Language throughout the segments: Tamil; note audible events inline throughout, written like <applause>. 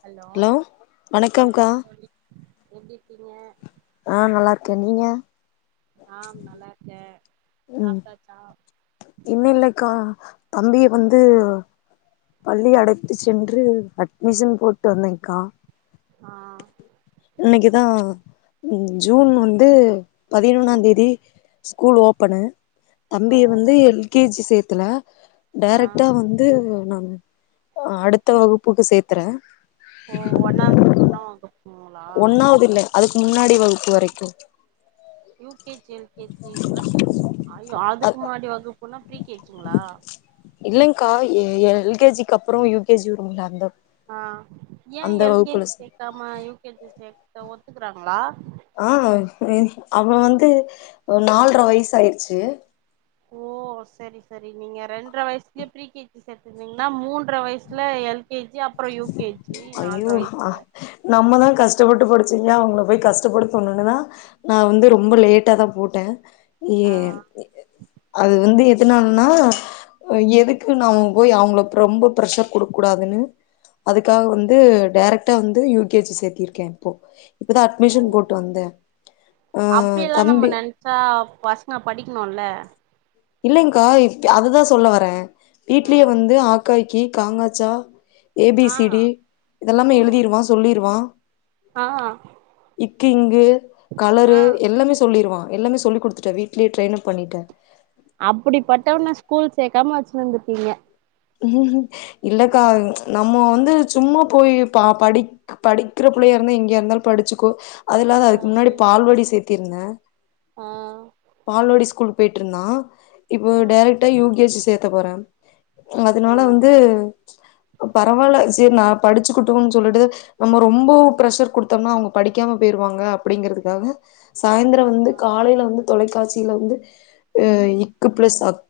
ஹலோ வணக்கம்க்கா வணக்கம் தோழி எப்டி இருக்கீங்க ஆ நல்லா இருக்கேன் நீங்க ஆம் நல்லா இருக்கே சாப்ட்டாச்சா இன்னும இல்லைக்கா தம்பிய வந்து பள்ளி ம் அடை த்து சென்று அட்மிஷன் போட்டு வந்தேக்கா ஆ இன்னிக்குதா ஜூன் வந்து ம் பதினொன்னாந்தேதி ஸ்கூல் ஓப்பனு ஓ தம்பிய வந்து எல் கே ஜி சேத்துல ஆ டைரக்ட்டா வந்து அடுத்த வகுப்புக்கு சேர்த்தறே ஓ ஒன்னாது ஒன்னா வகுப்பு ஒன்னாவது இல்ல அதுக்கு முன்னாடி வகுப்பு வரைக்கு U K G L K G ஐயோ அ அதுக்கு முன்னாடி வகுப்பு போனா ப்ரீ கே ஜிங்களா இல்லிங்கா எ எ எல் கே ஜிக்கு அப்புறோ யு கே ஜி வரும்ங்கள அந்த இது ஆ ஏன் எல் கே ஜி சேக்காம யூ கே ஜி சேக்க ஒத்துக்கறாங்களா ஆ ம் அவ வந்து நாலர வயசு ஆயிருச்சு ஓ செரி செரி நீங்க ரெண்டர வயசுலயே ப்ரீ கே ஜி சேத்துந்தீங்கன்னா மூன் ர வயசுல எல் கே ஜி அப் அய்யோ <unintelligible> நம்மதா கஷ்டப்பட்டு படுச்சீங்க ஏ அவங்கள போய் கஷ்டப்படுத்தணுனுதா நா வந்து ரொம்ப லே ட்டாதா போட்டே ஏ ஆ அது வந்து எதனாலன்னா ம் எதுக்கு நாம போய் அவங்கள ரொம்ப ப்ரஷர் குடுக்க கூடாதுன்னு அதுக்காக வந்து டைரெக்ட்டா வந்து யு கே ஜி சேத்திருக்கே இப்போ இப்பதா ஓ அட்மிஷன் போட்டு ஓ வந்தே ஆ அப்டியெல்லா தம்பி <unintelligible> பசங்க படிக்கணுல்ல இல்லைங்க்கா இப் அததா சொல்ல வரே ஆ வீட்லயே வந்து ஆகாகி கீ காங் காச்சா ஏ பி ஆ சி டி இதெல்லாமே ம் எழுதிருவா சொல்லிருவா ஆ இக்கு, இங்கு, ஆ கலரு எல்லாமே சொல்லிருவா எல்லாமே சொல்லி குடுத்துட்டே வீட்லயே ட்ரய்னப் பண்ணிடே அப்புடிப்பட்டவன ஸ்கூல் சேக்காம வச்சுனுந்திகீங்க இல்லக்கா நம்ம வந்து சும்மா போய் பா படி படிக்கிற புள்ளையாருந்தா எங்கயா இருந்தாலு படிச்சுக்கு அது இல்லாது அதுக்கு முன்னாடி பால்வாடி சேத்திருந்த ஆ ஆ பால்வாடி ஸ்கூல் பெயிட் ட்ருந்தா இப்ப டெரக்டா யூ கே ஜி சேத்த போறே ஓ அதனால வந்து பரவால்ல சேரி நா படிச்சிக்குட்டுன்னு சொல்லிட்டு நம்ம ரொம்போ பிரஷர் குடுத்தம்னா அவுங்க படிக்காம பெயிருவாங்க அப்டிங்கறதுக்காவ சாய்ந்தரோ வந்து ஆ காலையில வந்து தொலைக்காட்சியில வந்து அ இக்கு பிளஸ் அக்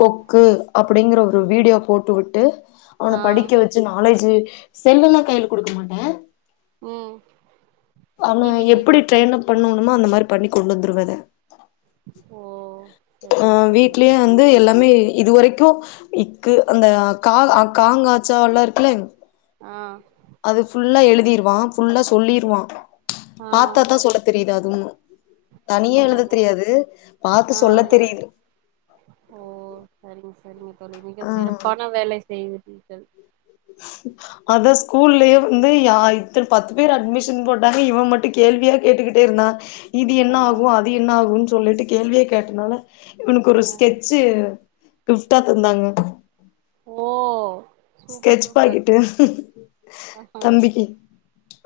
கொக்கு அப்டிங்கற ஒரு ம் வீடியோ போட்டு விட்டு அவன ஆ படிக்க வச் சி நாலேஜு செல்லெலா கைல குடுக்க மாட்டே ம் அவன டி வி லே எப்புடி ட்ரெயின்அப் பண்ணணுமோ அந்த மாரி பண்ணி கொண்டு வந்துருவ அத ஓ ஆ சரிங்க சரிங்க வீட்லயே தோழி வந்து எல்லாமே இதுவரைக்கு இக்கு அந்த கா காஙாசா வெல்லா இருக்குல ஆ அது ஃபுல்லா எழுதிருவா ஃபுல்லா சொல்லிருவா ஆ பார்த்தா தா சொல்ல தெரியுது அதும்மு ஓ தனியா எழுத தெரியாது ஆ பார்த்து சொல்ல ஆ தெரியுது ஓ சரிங்க சரிங்க தோழி மிக சிறப்பான வேலை செய்கிறீர்கள் <inaudible> அத ஸ்கூல்லயே வந்து யா இத்த பத்து பேர் அட்மிஷன் போட்டாங்க இவ மட்டு கேள்வியா கேட்டுக்கிட்டே இருந்தா இது என்ன ஆ ஆகு அது என்ன ஆகுன் சொல்லிட்டு கேள்வியே கேட்டனால இவனுக்கு ஒரு ஆ ஸ்கெட்சு கிப்ட்டா தந்தாங்க ஓ சூப்பர் ஸ்கெட்ச் சூப்பர் பாக்கிட்டு ஆ தம்பிக்கு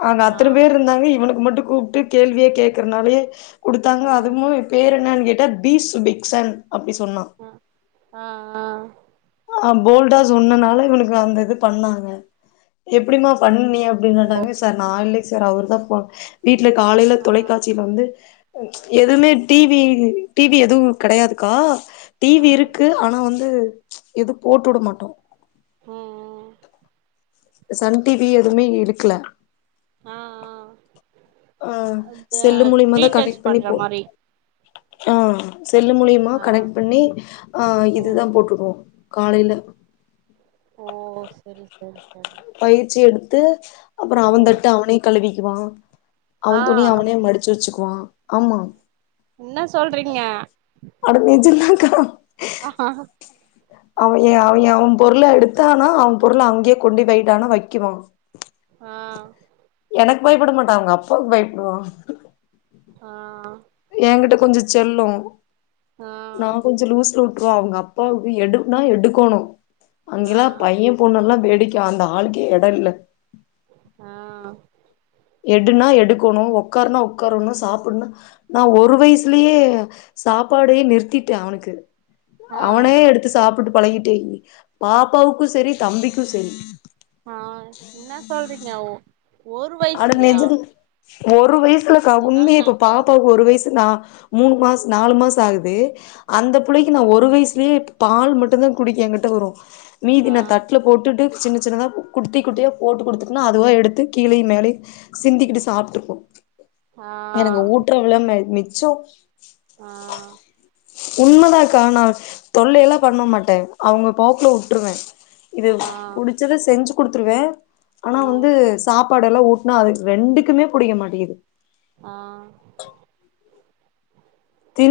ஆனா அத்தன ஆ பேர்ருந்தாங்க இவனுக்கு மட்டு கூப்ட்டு கேள்வியே கேக்கறனாலேயே குடுத்தாங்க ஆ அதுவு பேர் என்னன் கேட்டா பீ சுபித் சன் அப்படி சொன்னா அ ஆ ஆ அ போல்டா சொன்னனால இவனுக்கு அந்த இது பண்ணாங்க எப்படிமா பண்ணியா அப்டின் கேட்டாங்க சார் நா இல்ல சார் அவுர் தா போ வீட்டுல காலைல ஆ தொலைக்காட்சி யில வந்து ம் எதும்மே டிவி டிவி எதுவு கடையாதுக்கா ஆ டிவி இருக்கு ஆனா வந்து எது போட்டு உட மாட்டோ ம் ம் சன் டிவி எதுவுமே எடுக்கல ஆ ஆ அ அந்த செல்லு மூலியமாதா ரீசார்ஜ் கனெக்ட் பண்ணி பண்ற போ மாரி ஆ செல்லு மூலியமா ஆ கனெக்ட் பண்ணி அ ம் இதுதா போட்டுருகுவோ காலைல ஓ சரி சரி சரி பயிற்சி எடுத்து அப்புறோ அவ ம் தட்டு அவனே கழுவிக்குவா அவ ஆ துணி அவனே மடு ச்சு வெச்சுக்குவா ஆமா இன்ன சொல்றீங்க அட நிஜந்தாக்கா ஆ ஹா அவ ஏ அவயே அவ பொருள எடுத்தானா அவ பொருள அங்கேயே கொண்டு போய்டானா வைக்குவா ஆ எனக் பயப்பட மாட்டா அவுங்க அப்பாவுக் பயப்படுவா ஆ ஏங்கிட்ட கொஞ்சோ செல்லோ ஆ நா கொஞ்சோ லூஸ்ல உட் ருவ அவுங்க அப்பாவுக்கு எடுக்னா எடுக்கோணோ ஆ அங்கெல்லா பைய பொண்ணு எல்லா வேடிக்க அந்த ஆளுக்கே எட இல்ல ஆ எடுனா எடுக்கோனு ஒக்கார்னா உடக்கார்னு சாப்புட்னா நா ஒரு வயசுலேயே சாப்பாடே நிறுத்திட்டே அவனுக்கு ஆ அவனே எடுத்து சாப்புட்டு பழகிட்டே பாப்பாவுக்கு செரி தம்பிக்கு செரி ஆ இன்ன சொல்றீங்க ஒரு அட வயசுலயா நெஜன் ஒரு வயசுல என்னால சாப்புன்னே இப்ப நம்பவே பாப்பாவுக்கு ஒரு முடியல வயசுதா மூனு மாஸ் நாலு மாச ஆகுது அந்த ஆ புள்ளைக்கு நா ஒரு வைஸ் கே பால் மட்டுதா குடிக்க என்கிட்ட வரு மீதி ஆ நா தட்ல போட்டுட்டு சின்ன சின்னதா குடுத்தி குட்டியா போட்டு குடுத்துட்டனா அதுவா எடுத்து கீழேயு மேழையு சிந்திக்கிட்டு சாப்ட்டுக்கு ஆ எனக்கு ஊட்டுற வெள மிச்சோ ஆ உண்மதாகா நா தொல்லையெல்லா பண்ண மாட்டே அவுங்க போக்குல உட்ருவே இது ஆ புடிச்சத செஞ்சி குடுத்துருவே ஆனா வந்து ம் சாப்பாடு எல்லா ஊட்னா அ ரெண்டுக்குமே புடிக்க மாட்டிகிது ஆ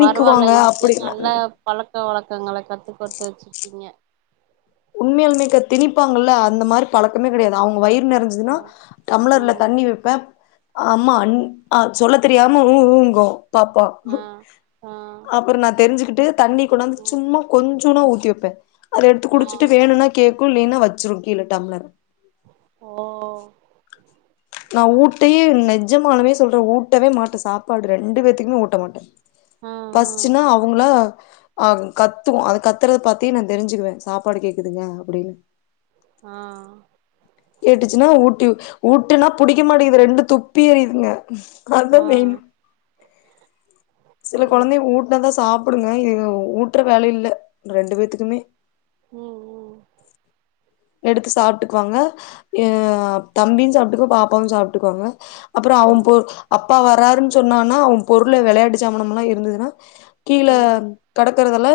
பரவால இப்பே அப்டி நல்லா பழக்க வழக்கங்கள கத்து கொட்த்து வெச்சிர்க்கீங்க உண்மையாலுமேகா திணிப்பாங்கள்ள அந்த மாரி பழக்கமே கெடையாது அவுங்க வயிறு ஆ நெரஞ்சுதுன்னா டம்ப்ளர்ல ம் தண்ணி வெப்பே அம்மா அண் ம் அ சொல்ல தெரியாம உ ஊங்கோ பாப்பா ஆ ஆ அப்புறோ நா தெரிஞ்சுக்கிட்டு தண்ணி கொண்டாந்து ம் சும்மா கொஞ் சுனா ஊத்தி வெப்பே அத எடுத்து ஆ குடிச்சுட்டு வேணுனா கேக்கு இல்லைன்னா வச்சிரு கீழ டம்ளர ஓ நா ஊட்டையே நெஜமாலுமே சொல்றே ஊட்டவே மாட்டே சாப்பாடு ரெண்டு பேத்துக்குமே ஊட்ட மாட்டே ஆ பசிச்சின்னா அவுங்களா அதுங் கத்துவா அது கத்துறத பாத்தே நா தெரிஞ்சுக்குவே சாப்பாடு கேக்குதுங்க அப்படினு ஆ கேட்டுச்சின்னா ஊட்டி ஊட்டுனா புடிக்க மாட்டிகிது ரெண்டு துப்பி எரியுதுங்க ஆ அதுதா ஆ மெயின் சில ஐயோ கொழந்தை ஊட்னாதா சாப் புடுங்க இது ஊட்டுற வேல இல்ல ரெண்டு பேத்துக்குமே ம் ம் எடுத்து சாப்பிட்டுக்குவாங்க அ ம் தம்பியு சாப்ட்டுக்குவு பாப்பாவு சாப்ட்டுக்குவாங்க அப்புறோ அவன் ம் பொ அப்பா வராருன் சொன்னான்னா அவன் பொருள வெளையாட்டு சாமணமல்லா இருந்ததுனா கீழ ஆ ம் கடக்கறதெல்லா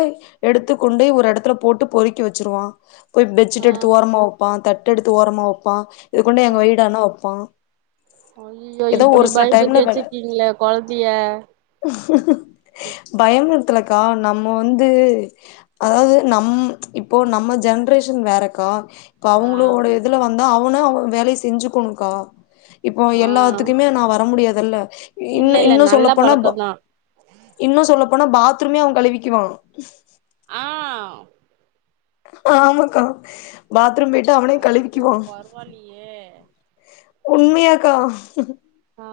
எடுத்து கொண்டு ஒரு எடத்துல போட்டு பொறுக்கி வெச்சிருவா போய் பெச்சீட்ட் எடுத்து ஆ ஓரமா வொப்பா தட்டெடுத்து ஓரமா வொப்பா இது கொண்டோய் அங்க வெய்டானா வொ அய்யிய்யோ இப்படி ஒரு சில பயம்புற்த்தி டைம்ல வெச்சிருக்கீங்ளே கொழந்திய பயங்கிர்த்தில்லக்கா நம்ம வந்து அதாவ்து நம் இப்போ நம்ம ஜென்ரேஷன் வேறக்கா இப்ப ஆ அவங்களோட இதுல வந்து அவுனே அவ வேலைய செஞ்சிக்குனோங்கா இப்போ ஆ எல்லாத்துக்குமே நா வர முடியாதல்ல இல்ல இன்னு இல்ல இன்னு நல்ல சொல்லப்போனா ப பழக்கந்தா இன்னு சொல்ல போனா பாத்ரூமே அவ கழுவிக்குவா ஆ ஆமாக்கா பாத்ரூம் போய்ட்டு அவனே கழுவிக்குவா இ யே உண்மியாக்கா ஆ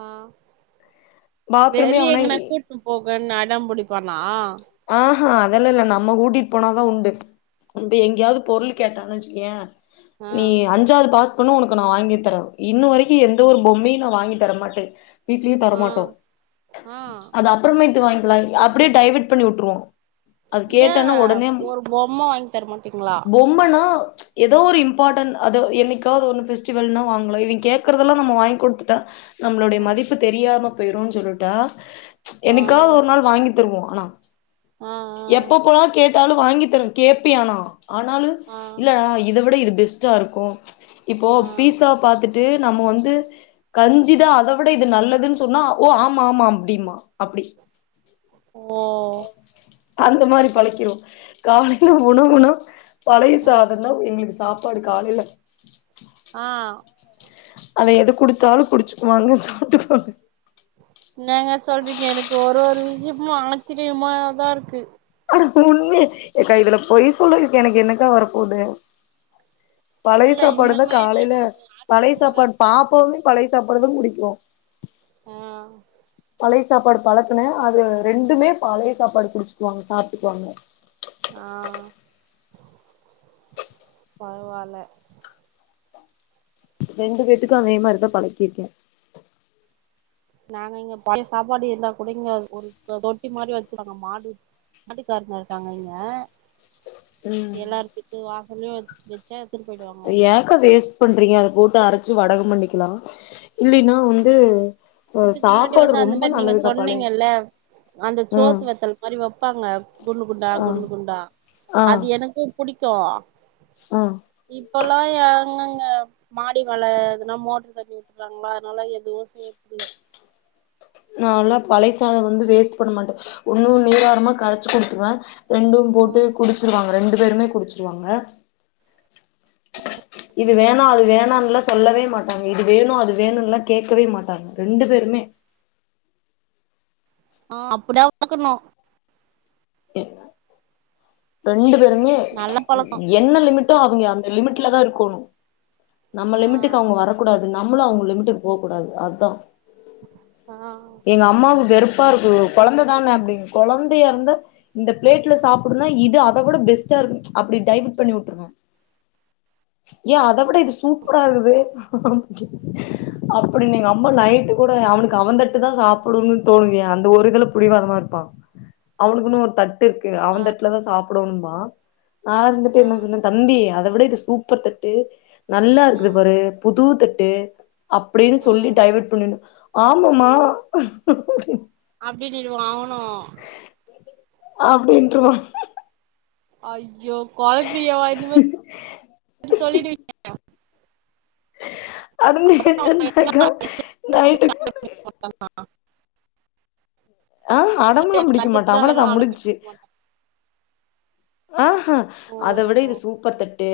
பாத்ரூமே வெளிய அவனே எங்கனா கூட்னு போகன் அடம்புடிப்பானா ஆஹா அதெல்லா இல்ல நம்ம கூட்டிட் போனாதா உண்டு இப்ப எங்கேயாவ்து பொருள் கேட்டானு வச்சுக்கியே ஆ நீ அஞ்சாவ்து பாஸ் பண்ணு உனக்கு நா வாங்கி தரே இன்ன வரைக்கு எந்த ஒரு பொம்மையு நா வாங்கி தரமாட்டே வீட்லியு ஆ தரமாட்டோ ஆ அது அப்புறமேட்டு வாய்ங்கலா அப்படியே டைவட் பண்ணி உட்டுருவோ அது ஏ கேட்டானா உடனே ஒரு பொம்ம வாங்கி தர மாட்டீங்களா பொம்மனா எதோ ஒரு இம்பாடன் அதோ என்னைக்காவ்து ஒன்னு ஃபெஸ்டிவல்னா வாங்கலா இவே கேக்குறதெல்லா நம் வாய்ங் குடுத்துட்டா நம்மளுடைய ஆ மதிப்பு தெரியாம போயிருன் சொல்லிட்டா ஆ எனக்காவ்து ஒரு நாள் வாங்கி தருவோ ஆனா ஆ எப்போ போலான் கேட்டாலு வாங்கி தர கேப்பியா ஆனா ஆனாலு ஆ ஆ இல்லடா இத விட இது பெஸ் டா இருக்கு இப்போ ஆ பீஸாவ பாத்துட்டு நம்ம வந்து கஞ்சிதா அத விட இது நல்லதுன் சொன்னா ஓ ஆமாம்மா அப்டின்பா அப்டி ஓ அந்த மாரி பழக்கிறுவோ காலைல உணவுனா பழைய ம் சாதந்தா எங்களுக்கு சாப்பாடு காலைல ஆ அத எது குடுத்தாலு குடிச்சுக்குவாங்க சாப்ட்டுக்குவாங்க இன்னங்க சொல்றீங்க எனக்கு ஒரு ஒரு விஷ்யமு ஆச்சிரியமாதா இருக்கு ஆனா உண்மை எக்கா இதுல பொய் சொல்றதுக்கு எனக்கு என்னக்கா வரப்போது பழைய இல்ல சாப்பாடு இந்த இருந்தா மாரி காலைல நானு பழைய ஆச்சரியமாதா சாப்பாடு இருக்கு எனக்கு பாப்பாவுமே பழைய சாப்பாடு தா குடிக்கு ஆ பழைய சாப்பாடு பழக்குனே அதுல ரெண்டுமே பழைய சாப்பாடு குடிச்சுக்குவாங்க சாப்ட்டுக்குவாங்க ஆ பரவால்ல ரெண்டு பேத்துக்கு அதே மாரிதா பழக்கிருக்கே நாங்க இங்க பழைய சாப்பாடு இருந்தா கூட இங்க ஒரு க தொட்டி மாரி வெச்சிருகாங்க மாடு மாட்டுக்காருங்க இருக்காங்க இங்க ம் எல்லாரு வீடு வாசல்லயு வச் வெச்சா எடுத்துட்டு போயி்டுவாங்க வந்து க்கா வேஸ்ட் பண்றீங்க அத போட்டு அரைச்சு வடகம் பண்ணிக்கலா இல்லைனா வந்து அ இதுக்கு முன்னாடி சாப்பாடு வந்து அந்த ரொம்ப மாரி நீங்க நல்லதுக்கா பழைய சொன்னீங்கல்ல அந்த ம் சோத்து வத்தல் மாரி வெப்பாங்க குன்னு குண்டா ஆ குன்னு குண்டா ஆ அது எனக்கு புடிக்கு ஆ இப்பலா யாருங்கங்க மாடி மேல எதுன்னா மோட்ரு தண்ணி வுட்றாங்களா அதனால எதுவு செய்யறது இல்ல நால்லா பழையசாத வந்து வேஸ்ட் பண்ண மாட்டே ஒன்னு நீராரமா கரைச்சு குடுத்துருவே ரெண்டும் போட்டு ம் குடிச்சிருவாங்க ரெண்டு பேருமே குடிச்சிருவாங்க இது வேணா அது வேணான்லா சொல்லவே மாட்டாங்க இது வேணு அது வேணுன்லா கேக்கவே மாட்டாங்க ரெண்டு பேருமே ஆ அப்டிதா வளக்கணு எ ரெண்டு பேருமே நல்ல பழக்கோ என்ன லிமிட் ட்டு அவ்ங்க அந்த லிமிட்ல தா இருக்கோணு நம்ம ஆ லிமிட்டுக்கு அவ்ங்க வர கூடாது நம்மளு அவ்ங்க லிமிட்டுக்கு போகக் கூடாது அதா ஆ எங்க அம்மாவுக் வெறுப்பா இருக்கு கொழந்த தான அப்டின்ங்கு கொழந்தையா இருந்தா இந்த பிளேட்ல சாப்புடுனா இது அத விட பெஸ்டா இருக்கு அப்டி டைவர்ட் பண்ணி உட்டுர்ணு ஏ அத விட இது சூப்பரா இருக்குது அப்டின்னு எங்க அம்மா நைட்டு கூட அவனுக்கு அவந்தட்டு தா ‌சாப் புடணு தோன்லையா அந்த ஒரு இதுல புடிவாதமா இருப்பா அவனுக்குன்னு ஒரு டு இருக்கு அவந்தட்ல தா சாப்புடுவன்பா நா வந்துட்டு ஆ என்ன சொன்ன தம்பி அத விட இது சூப்பர் தட்டு நல்லா ஆ இருக்குது பாரு புது தட்டு அப்டின்னு ஆ சொல்லி டைவர்ட் பண்ணிட்னு ஆமமா அப்டின்டிருவா அவனு அப்டின்ருவா ஐயோ கொழந்தையவா இந்தமாரி சொல்லிடுவீங்க அதுங்களு எஞ்சின்ட்ருக்கா நைட்டுக்கு ஒன்னு இல்லயே ஆமா ஆ இல்ல அடமெல்லா எனக்கு பிடிக்க அடுத்தது மாட்டா தா அவ்வளதா வேணுன் அடம்பி முடிஞ்ச்சு ஆஹா ஓ அத விட இது சூப்பர் தட்டு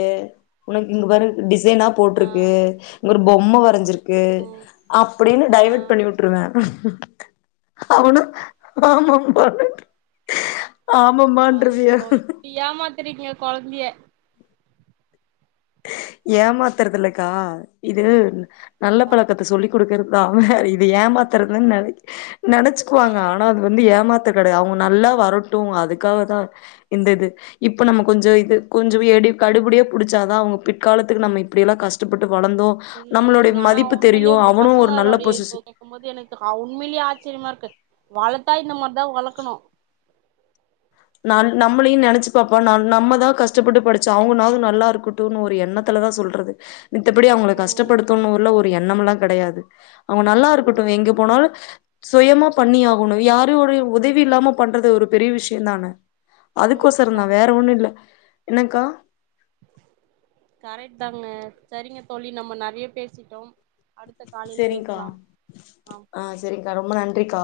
உனக்கு இங்க பாரு டிசைனா ஆ போட்ருக்கு ஒரு பொம்ம வரஞ்சிருக் கு ஓ அப்டின்டு ஆ டைவேர்ட் பண்ணி விட்ருவே அவனு ஆமாம்மானுன் ஆமம்மான்றுவியா ஏமாத்ருக்கீய கொழந்தய ஏமாத்றதுல்லக்கா இது நல்ல பழக்கத்த சொல்லி் குடுக்குறதுதா அவ இது ஏமாத்துறதுன்னு நென நெனச்சுக்குவாங்க ஆனா அது வந்து ஏமாத்து கெடயாது அவங்க நல்லா வரட்டு அதுக்காகதா இந்த இது இப்ப நம்ம கொஞ்ஜோ இது கொஞ்ஜோ எடி கடுபடியா புடிச்சா தா அவங்க பிற்காலத்துக்கு நம்ம இப்டியெல்லா கஷ்டப்பட்டு வளந்தோ இல்ல இல்ல நீங்க நம்மளோடய ஆனா மதிப்பு தெரியு அவனு ஒரு நல்ல பொசிஷ் இருக்கும் போது எனக்கு அவ் உண்மையிலே ஆச்சரியமா இருக்கு வளத்தா இந்த மாரி தா வளக்கணு நல் நம்மளையு நெனச்சி பாப்பா நல் நம்மதா கஷ்டப்பட்டு படிச்சோ அவங்கனாவது நல்லா இருக்கட் டுன்னு ஒரு எண்ணத்துலதா சொல்றது மித்தபடி அவங்கள ம் கஷ்டப்படுத்தனுல்ல ஒரு எண்ணம் எல்லா கெடையாது அவங்க நல்லா ம் இருக்கட்டு எங்க போனாலு சுயமா பண்ணி ஆகணு யாரோடய உதவி இல்லாம பண்றது ஒரு பெரிய விஷ்யந்தான ம் அதுக்கோசரந்தா வேற கரெக்ட் ஒன்னு இல்ல என்னக்கா கரெக்ட் தாங்க சரிங்க தோழி நம்ம நறையா பேசிட்டோம் அடுத்த காலில் பேசலாம் ஆம் செரிக்கா ரொம்ப நன்றிக்கா